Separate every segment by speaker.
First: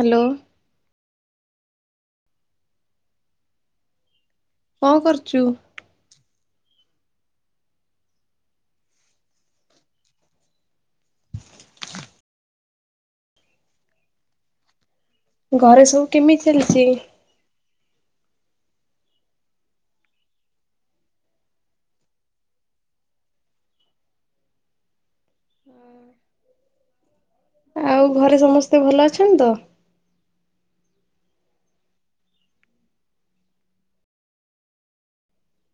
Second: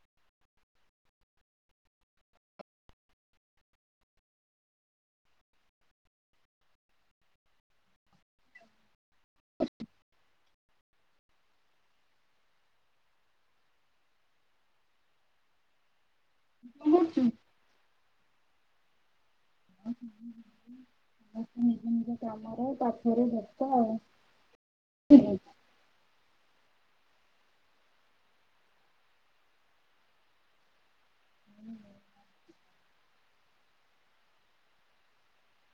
Speaker 1: Hello. କଣ କରୁଛୁ? ଘରେ ସବୁ କେମିତି ଚାଲିଛି?
Speaker 2: କଣ କରୁଛୁ?
Speaker 1: [inaudible]
Speaker 2: ସମସ୍ତେ ନିଜ ନିଜ କାମରେ ତାପରେ ବେସ୍ତ ଆଉ [unintelligible]
Speaker 1: ଆଉ ଘରେ ସମସ୍ତେ ଭଲ ଅଛନ୍ତି ତ?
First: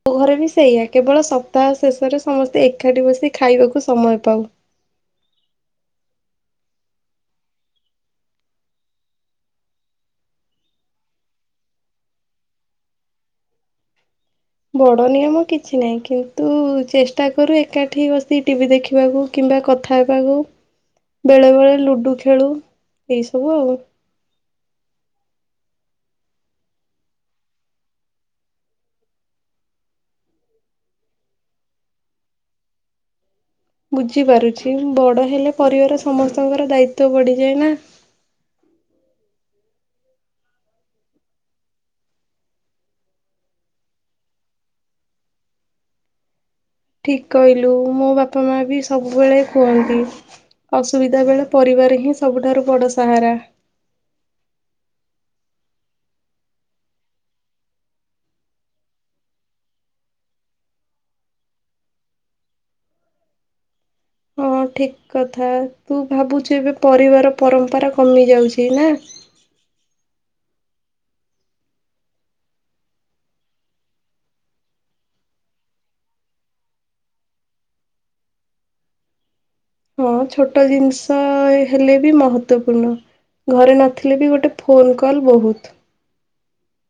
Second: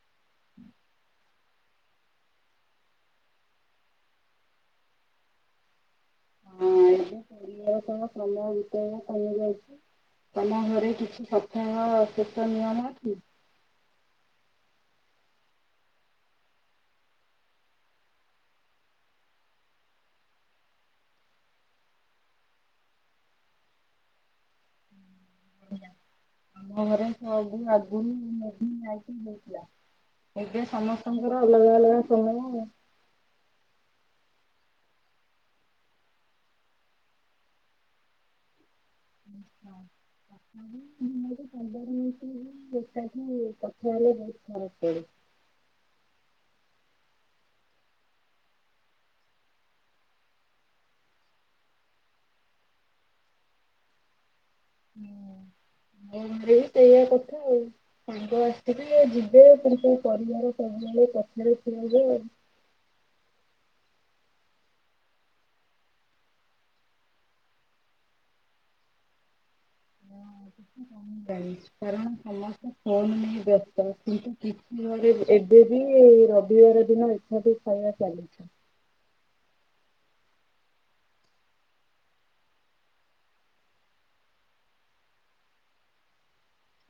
Speaker 1: ମୋ ଘରେ ବି ସେଇଆା କେବଳ ସପ୍ତାହ ଶେଷରେ ସମସ୍ତେ ଏକାଠି ବସି ଖାଇବାକୁ ସମୟ ପାଉ।
Speaker 2: ହଁ [unintelligible] ତମ ଘରେ କିଛି [unintelligible] ନିୟମ ଅଛି?
Speaker 1: ବଡ଼ ନିୟମ କିଛି ନାହିଁ କିନ୍ତୁ ଚେଷ୍ଟା କରୁ ଏକାଠି ବସିି ଟିଭିି ଦେଖିବାକୁ। କିମ୍ବା କଥା ହେବାକୁ ବେଳେବେଳେ ଲୁଡ଼ୁ ଖେଳୁ ଏଇସବୁ ଆଉ।
Speaker 2: ଆମଘରେ [unintelligible] ଏବେ ସମସ୍ତଙ୍କର ଅଲଗା ଅଲଗା ସମୟ।
Speaker 1: ବୁଝିପାରୁଛି ବଡ଼ ହେଲେ ପରିବାର ସମସ୍ତଙ୍କର ଦାୟିତ୍ଵ ବଢ଼ିଯାଏ ନାଁ। [inaudible]
Speaker 2: ମୋର ପନ୍ଦର ମିନିଟ ସେଟାକୁ କଥା ହେଲେ ବହୁତ ଖରପ ଲଗେ।
Speaker 1: ଠିକ କହିଲୁ ମୋ ବାପା ମାଆ ବି ସବୁବେଳେ କୁହନ୍ତି। ଅସୁବିଧା ବେଳେ ପରିବାର ହିଁ ସବୁଠାରୁ ବଡ଼ ସାହାରା।
Speaker 2: ହୁଁ ମୋ ଘରେ ବି ସେଇଆ କଥା ଆଉ। ସାଙ୍ଗ ଆସିିବେ ଯିବେ କିନ୍ତୁ ପରିବାର ସବୁବେଳେ ପଛରେ ଠିଆହେବେ।
Speaker 1: ହଁ ଠିକ କଥା ତୁ ଭାବୁଛୁ ଏବେ ପରିବାର ପରମ୍ପରା କମି ଯାଉଛି ନାଁ?
Speaker 2: କାରଣ ସମସ୍ତେ ଫୋନ ନେଇ ବ୍ୟସ୍ତ କିନ୍ତୁ କି ଦିନରେ ଏବେ ବି ରବିବାର ଦିନ ଏକାଠି ଖାଇବା ଚାଲିଛି।
Speaker 1: ହଁ ଛୋଟ ଜିନିଷ ହେଲେ ବି ମହତ୍ଵପୂର୍ଣ୍ଣ। ଘରେ ନଥିଲେ ବି ଗୋଟେ ଫୋନ୍ କଲ୍ ବହୁତ।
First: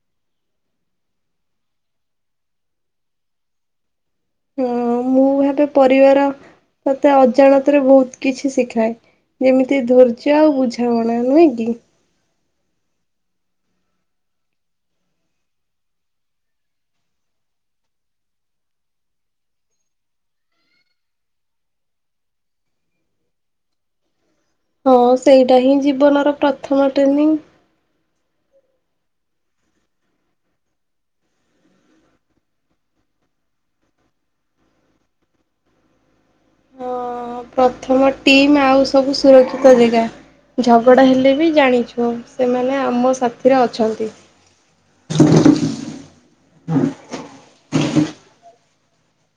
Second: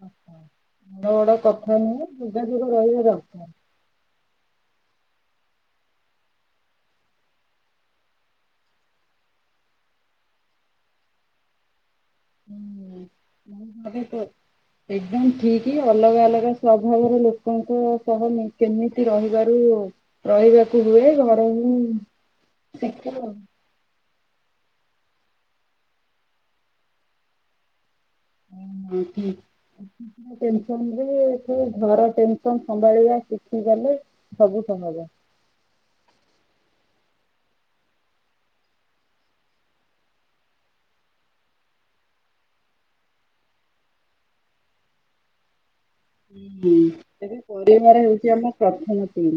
Speaker 2: ଆଚ୍ଛା। ବଡ ବଡ କଥା ନୁହେଁ ଯୋଗାଯୋଗ ରହିବା ଦରକାର।
Speaker 1: ହଁ ମୁଁ ଭାବେ ପରିବାର ତତେ ଅଜାଣତରେ ବହୁତ କିଛି ଶିଖାଏ। ଯେମିତି ଧୈର୍ଯ୍ୟ ଆଉ ବୁଝାମଣା ନୁହେଁ କି?
Speaker 2: ହୁଁ [unintelligible] ଏକଦମ ଠିକ୍ ଅଲଗା ଅଲଗା ସ୍ଵଭାବର ଲୋକଙ୍କ ସହ କେମିତି ରହିବାରୁ ରହିବାକୁ ହୁଏ ଘରମାନଙ୍କ ରୁ ହିଁ ଶିଖିବ।
Speaker 1: ହଁ ସେଇଟା ହିଁ ଜୀବନର ପ୍ରଥମ ଟ୍ରେନିଂ।
Speaker 2: ହୁଁ ହୁଁ ଠିକ୍। ଦୁନିଆ ଟେନସନରେ ଯିଏ ଘର ଟେନସନ ସମ୍ଭାଳିବା ଶିଖିଗଲେ ସବୁ ସମ୍ଭବ।
Speaker 1: ହଁ ପ୍ରଥମ ଟିମ୍ ଆଉ ସବୁ ସୁରକ୍ଷିତ ଯେଗା। ଝଗଡ଼ା ହେଲେ ବି ଜାଣିଯିବ ସେମାନେ ଆମ ସାଥିରେ ଅଛନ୍ତି।
Speaker 2: ହୁଁ ହୁଁ ତେବେ ପରିବାର ହଉଛି ଆମ ପ୍ରଥମ ଟିମ୍।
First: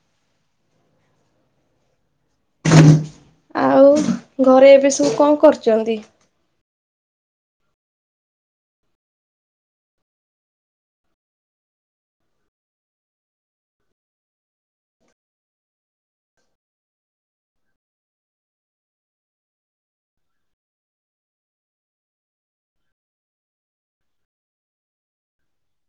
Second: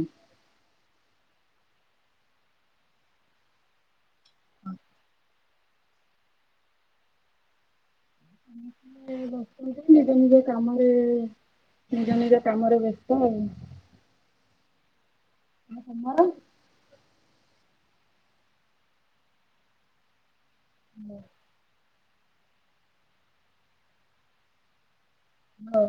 Speaker 1: ଆଉ ଘରେ ଏବେ ସବୁ କଣ କରୁଛନ୍ତି? [inaudible]
Speaker 2: ମୁଁ କହିଲି ନିଜ ନିଜ କାମରେ ନିଜ ନିଜ କାମରେ ବ୍ୟସ୍ତ ଆଉ। ଆଉ ତମର? ହ୍ୟାଲୋ। ହ୍ୟାଲୋ।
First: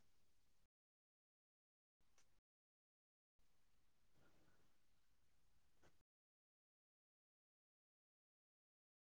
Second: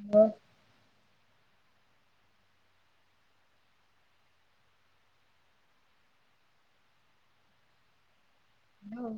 Speaker 2: ହ୍ୟାଲୋ। ହ୍ୟାଲୋ।